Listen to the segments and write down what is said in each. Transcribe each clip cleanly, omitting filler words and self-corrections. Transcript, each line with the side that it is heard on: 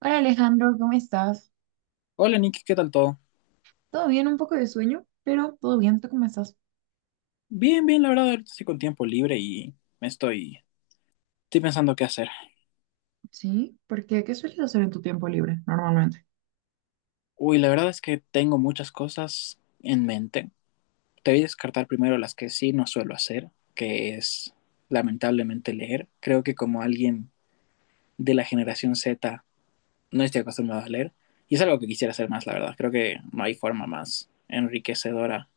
right: Hola Alejandro, ¿cómo estás?
left: Hola Nicky, ¿qué tal todo?
right: Todo bien, un poco de sueño, pero todo bien, ¿tú cómo estás?
left: Bien, bien, la verdad, ahorita estoy con tiempo libre y me estoy, estoy pensando qué hacer.
right: Sí, porque ¿qué sueles hacer en tu tiempo libre normalmente?
left: Uy, la verdad es que tengo muchas cosas en mente. Te voy a descartar primero las que sí no suelo hacer, que es lamentablemente leer. Creo que como alguien de la generación Z no estoy acostumbrado a leer y es algo que quisiera hacer más, la verdad. Creo que no hay forma más enriquecedora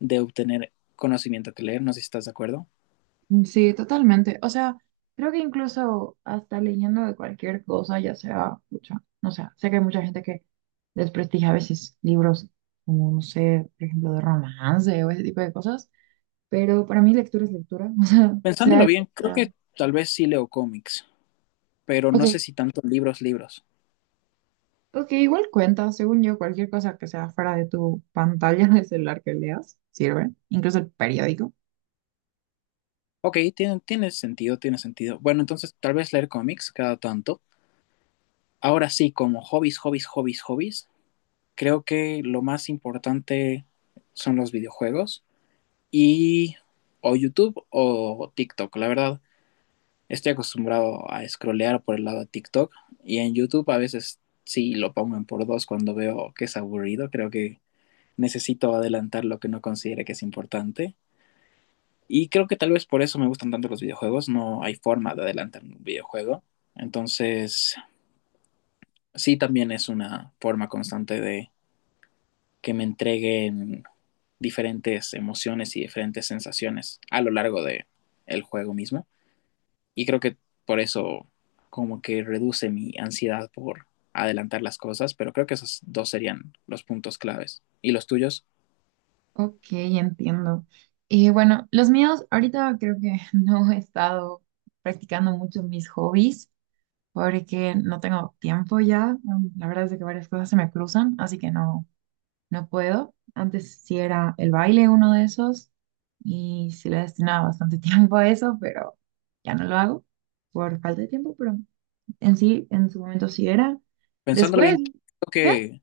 left: de obtener conocimiento que leer, no sé si estás de acuerdo.
right: Mm, sí, totalmente. O sea, creo que incluso hasta leyendo de cualquier cosa, ya sea, escucha, no sé, sé que hay mucha gente que desprestigia a veces libros como, no sé, por ejemplo, de romance o ese tipo de cosas, pero para mí lectura es lectura, o sea,
left: Pensándolo
right: lo
left: bien,
right: que
left: creo
right: sea.
left: que tal vez sí leo cómics. Pero
right: Ok,
left: no sé si tanto libros, libros.
right: ok, igual cuenta, según yo, cualquier cosa que sea fuera de tu pantalla de celular que leas, sirve, incluso el periódico.
left: Ok, tiene sentido, tiene sentido. Bueno, entonces tal vez leer cómics cada tanto. Ahora sí, como hobbies, hobbies, hobbies, hobbies, creo que lo más importante son los videojuegos y o YouTube o TikTok. La verdad, estoy acostumbrado a scrollear por el lado de TikTok y en YouTube a veces sí lo pongo en por dos cuando veo que es aburrido. Creo que necesito adelantar lo que no considere que es importante. Y creo que tal vez por eso me gustan tanto los videojuegos, no hay forma de adelantar un videojuego. Entonces, sí, también es una forma constante de que me entreguen diferentes emociones y diferentes sensaciones a lo largo de el juego mismo. Y creo que por eso como que reduce mi ansiedad por adelantar las cosas, pero creo que esos dos serían los puntos claves. ¿Y los tuyos?
right: Ok, entiendo. Y bueno, los míos, ahorita creo que no he estado practicando mucho mis hobbies porque no tengo tiempo ya. La verdad es de que varias cosas se me cruzan, así que no, no puedo. Antes sí era el baile uno de esos y sí le destinaba bastante tiempo a eso, pero ya no lo hago por falta de tiempo, pero en sí, en su momento sí era.
left: Pensándolo
right: Después,
left: bien, creo
right: ¿qué?
left: que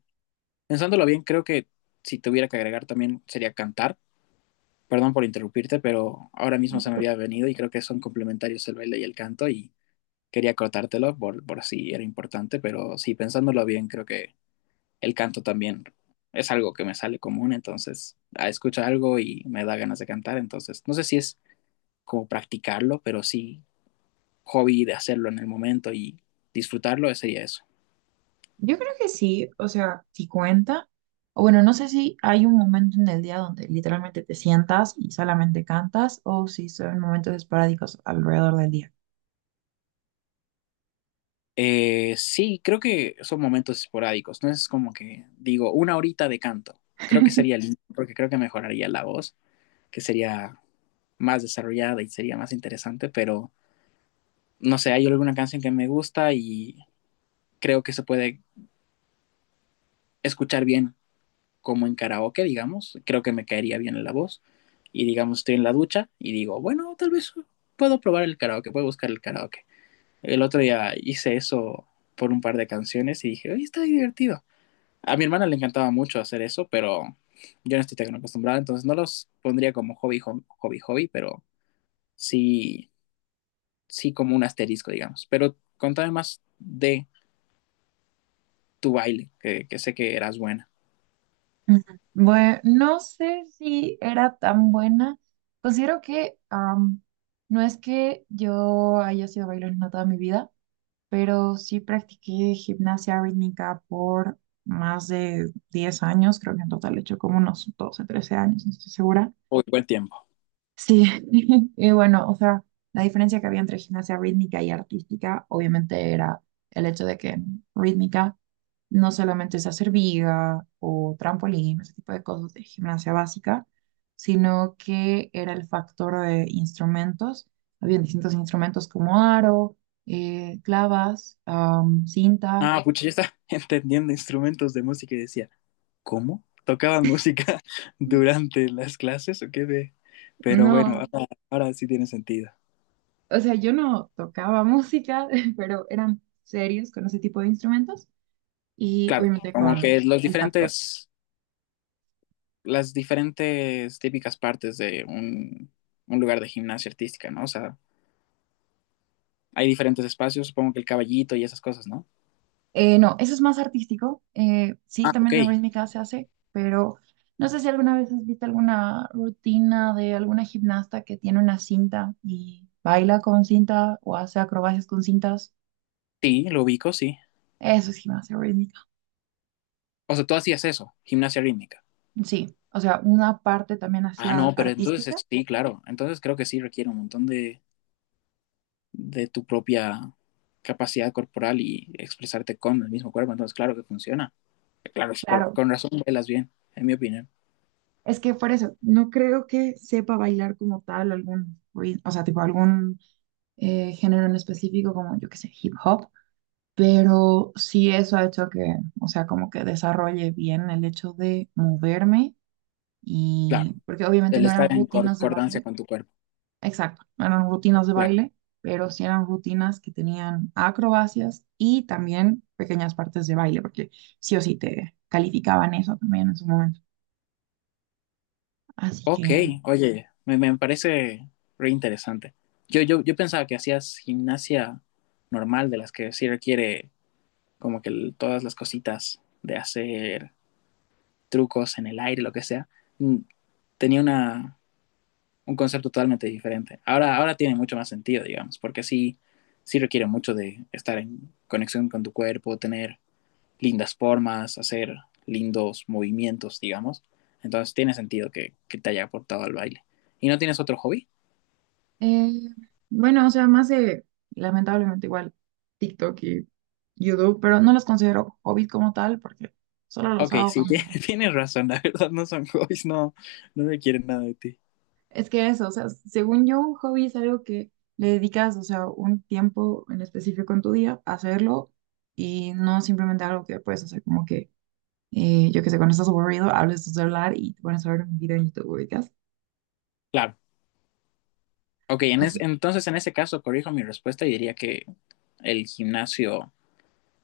left: Pensándolo bien, creo que si tuviera que agregar también sería cantar, perdón por interrumpirte, pero ahora mismo se me había venido y creo que son complementarios el baile y el canto y quería cortártelo por si era importante, pero sí, pensándolo bien, creo que el canto también es algo que me sale común, entonces escucho algo y me da ganas de cantar, entonces no sé si es como practicarlo, pero sí hobby de hacerlo en el momento y disfrutarlo sería eso.
right: Yo creo que sí, o sea, si cuenta, o bueno, no sé si hay un momento en el día donde literalmente te sientas y solamente cantas, o si son momentos esporádicos alrededor del día.
left: Sí, creo que son momentos esporádicos, no es como que digo una horita de canto, creo que sería lindo porque creo que mejoraría la voz, que sería más desarrollada y sería más interesante, pero no sé, hay alguna canción que me gusta y creo que se puede escuchar bien como en karaoke, digamos, creo que me caería bien en la voz y digamos estoy en la ducha y digo, bueno, tal vez puedo probar el karaoke, puedo buscar el karaoke. El otro día hice eso por un par de canciones y dije, oye, está divertido. A mi hermana le encantaba mucho hacer eso, pero yo no estoy tan acostumbrada, entonces no los pondría como hobby, hobby, hobby, pero sí sí como un asterisco, digamos. Pero contame más de tu baile, que sé que eras buena.
right: Ujú. Bueno, no sé si era tan buena. Considero que no es que yo haya sido bailarina toda mi vida, pero sí practiqué gimnasia rítmica por más de 10 años. Creo que en total he hecho como unos 12, 13 años, no estoy segura.
left: Uy, buen tiempo.
right: Sí, y bueno, o sea, la diferencia que había entre gimnasia rítmica y artística, obviamente era el hecho de que en rítmica no solamente es hacer viga o trampolín, ese tipo de cosas de gimnasia básica, sino que era el factor de instrumentos. Habían distintos instrumentos como aro, clavas, cinta.
left: Ah, ay, pucha, ya está entendiendo instrumentos de música y decía, ¿cómo? ¿Tocaban música durante las clases o qué de? Pero bueno,
right: No,
left: ahora sí tiene sentido.
right: o sea, yo no tocaba música, pero eran serios con ese tipo de instrumentos y
left: Claro,
right: obviamente
left: como
right: con
left: que
right: el factor.
left: las diferentes típicas partes de un lugar de gimnasia artística, ¿no? O sea, hay diferentes espacios, supongo que el caballito y esas cosas, ¿no?
right: No, eso es más artístico. Sí,
left: Ah, ok.
right: también en rítmica se hace, pero no sé si alguna vez has visto alguna rutina de alguna gimnasta que tiene una cinta y baila con cinta o hace acrobacias con cintas.
left: Sí, lo ubico, sí.
right: Eso es gimnasia rítmica.
left: O sea, tú hacías eso, gimnasia rítmica.
right: Sí, o sea, una parte también
left: Ah,
right: hacia
left: no, pero entonces
right: artística.
left: sí, claro. Entonces creo que sí requiere un montón de tu propia capacidad corporal y expresarte con el mismo cuerpo. Entonces, claro que funciona. Claro,
right: Claro,
left: con razón bailas bien, en mi opinión.
right: es que por eso no creo que sepa bailar como tal algún o sea, tipo algún género en específico como yo que sé, hip hop. Pero sí eso ha hecho que, o sea, como que desarrolle bien el hecho de moverme
left: Claro,
right: y, porque obviamente
left: el
right: no eran
left: estar en
right: rutinas de
left: concordancia
right: baile,
left: con tu cuerpo.
right: exacto, no eran rutinas de
left: Claro.
right: baile, pero sí eran rutinas que tenían acrobacias y también pequeñas partes de baile, porque sí o sí te calificaban eso también en su momento. Así
left: Ok,
right: que,
left: oye, me parece re interesante. Yo pensaba que hacías gimnasia normal, de las que sí requiere como que todas las cositas de hacer trucos en el aire, lo que sea, mm, tenía un concepto totalmente diferente. Ahora tiene mucho más sentido, digamos, porque sí, sí requiere mucho de estar en conexión con tu cuerpo, tener lindas formas, hacer lindos movimientos, digamos. Entonces tiene sentido que te haya aportado al baile. ¿Y no tienes otro hobby?
right: eh, bueno, o sea, más de, lamentablemente igual, TikTok y YouTube, pero no los considero hobbies como tal, porque solo los
left: Ok,
right: hago
left: sí,
right: cuando.
left: tienes razón, la verdad no son hobbies, no, no me quieren nada de ti.
right: Es que eso, o sea, según yo, un hobby es algo que le dedicas, o sea, un tiempo en específico en tu día a hacerlo y no simplemente algo que puedes hacer como que, yo qué sé, cuando estás aburrido, hables tu celular y te pones a ver un video en YouTube, ubicas.
left: Claro, ok,
right: Así.
left: entonces en ese caso corrijo mi respuesta y diría que el gimnasio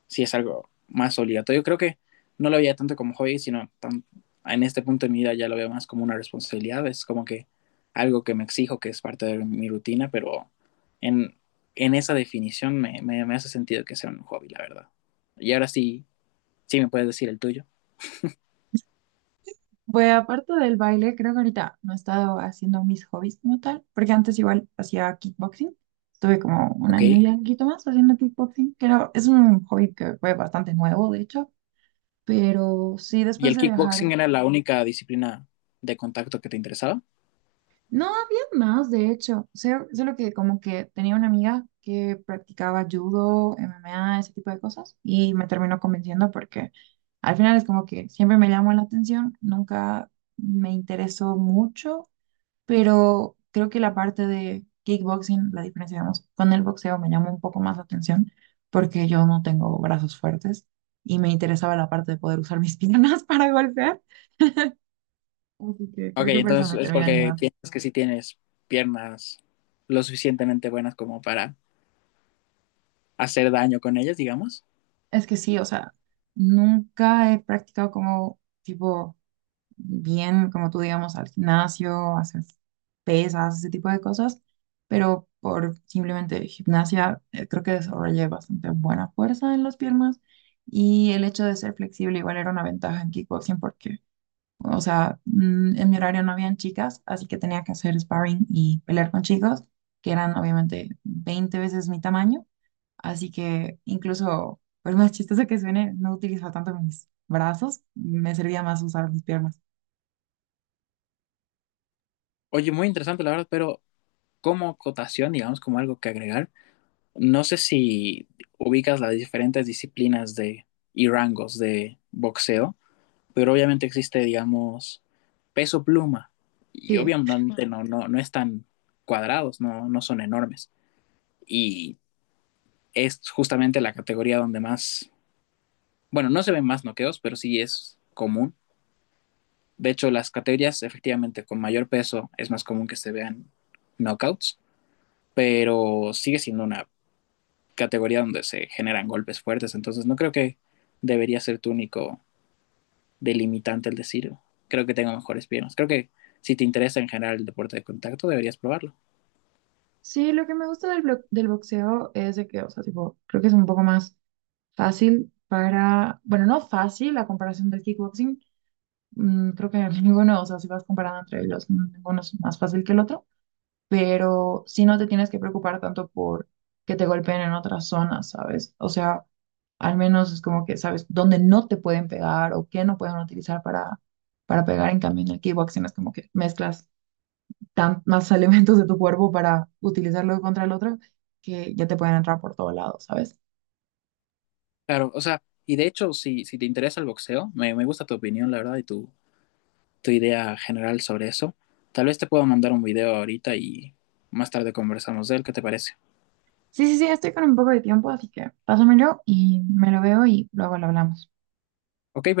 left: sí es algo más obligatorio. Creo que no lo veía tanto como hobby, sino en este punto de mi vida ya lo veo más como una responsabilidad. Es como que algo que me exijo, que es parte de mi rutina, pero en, en esa definición me hace sentido que sea un hobby, la verdad. Y ahora sí, sí me puedes decir el tuyo.
right: Pues aparte del baile, creo que ahorita no he estado haciendo mis hobbies como tal, porque antes igual hacía kickboxing. Estuve como un año ya,
left: Ok.
right: un poquito más, haciendo kickboxing, que es un hobby que fue bastante nuevo, de hecho. Pero sí,
left: ¿Y
right: después
left: el
right: de
left: kickboxing
right: dejar.
left: era la única disciplina de contacto que te interesaba?
right: No, había más, de hecho. O sea, solo que como que tenía una amiga que practicaba judo, MMA, ese tipo de cosas, y me terminó convenciendo porque al final es como que siempre me llamó la atención, nunca me interesó mucho, pero creo que la parte de kickboxing, la diferencia, digamos, con el boxeo me llamó un poco más la atención porque yo no tengo brazos fuertes y me interesaba la parte de poder usar mis piernas para golpear. Así que
left: Ok,
right: creo que por eso
left: entonces
right: me
left: es
right: termina
left: porque
right: animando.
left: piensas que sí tienes piernas lo suficientemente buenas como para hacer daño con ellas, digamos.
right: Es que sí, o sea, nunca he practicado como tipo bien, como tú digamos, al gimnasio, hacer pesas, ese tipo de cosas, pero por simplemente gimnasia creo que desarrollé bastante buena fuerza en las piernas y el hecho de ser flexible igual era una ventaja en kickboxing porque, o sea, en mi horario no habían chicas, así que tenía que hacer sparring y pelear con chicos que eran obviamente 20 veces mi tamaño. Así que incluso, por más chistoso que suene, no utilizaba tanto mis brazos, me servía más usar mis piernas.
left: Oye, muy interesante, la verdad, pero como cotación, digamos, como algo que agregar, no sé si ubicas las diferentes disciplinas de y rangos de boxeo, pero obviamente existe, digamos, peso pluma, y
right: Sí.
left: obviamente Ujú. No, no, no están cuadrados, no, no son enormes. Y es justamente la categoría donde más, bueno, no se ven más noqueos, pero sí es común. De hecho, las categorías efectivamente con mayor peso es más común que se vean knockouts, pero sigue siendo una categoría donde se generan golpes fuertes, entonces no creo que debería ser tu único delimitante el decir, creo que tengo mejores piernas. Creo que si te interesa en general el deporte de contacto, deberías probarlo.
right: Sí, lo que me gusta del boxeo es de que, o sea, tipo, creo que es un poco más fácil para, bueno, no fácil la comparación del kickboxing. Creo que ninguno, o sea, si vas comparando entre ellos, ninguno es más fácil que el otro. Pero sí no te tienes que preocupar tanto por que te golpeen en otras zonas, ¿sabes? O sea, al menos es como que sabes dónde no te pueden pegar o qué no pueden utilizar para, pegar. En cambio, en el kickboxing es como que mezclas más elementos de tu cuerpo para utilizarlo contra el otro que ya te pueden entrar por todos lados, ¿sabes?
left: Claro, o sea, y de hecho, si te interesa el boxeo, me gusta tu opinión, la verdad, y tu idea general sobre eso. Tal vez te puedo mandar un video ahorita y más tarde conversamos de él, ¿qué te parece?
right: Sí, sí, sí, estoy con un poco de tiempo, así que pásamelo y me lo veo y luego lo hablamos.
left: Ok, perfecto.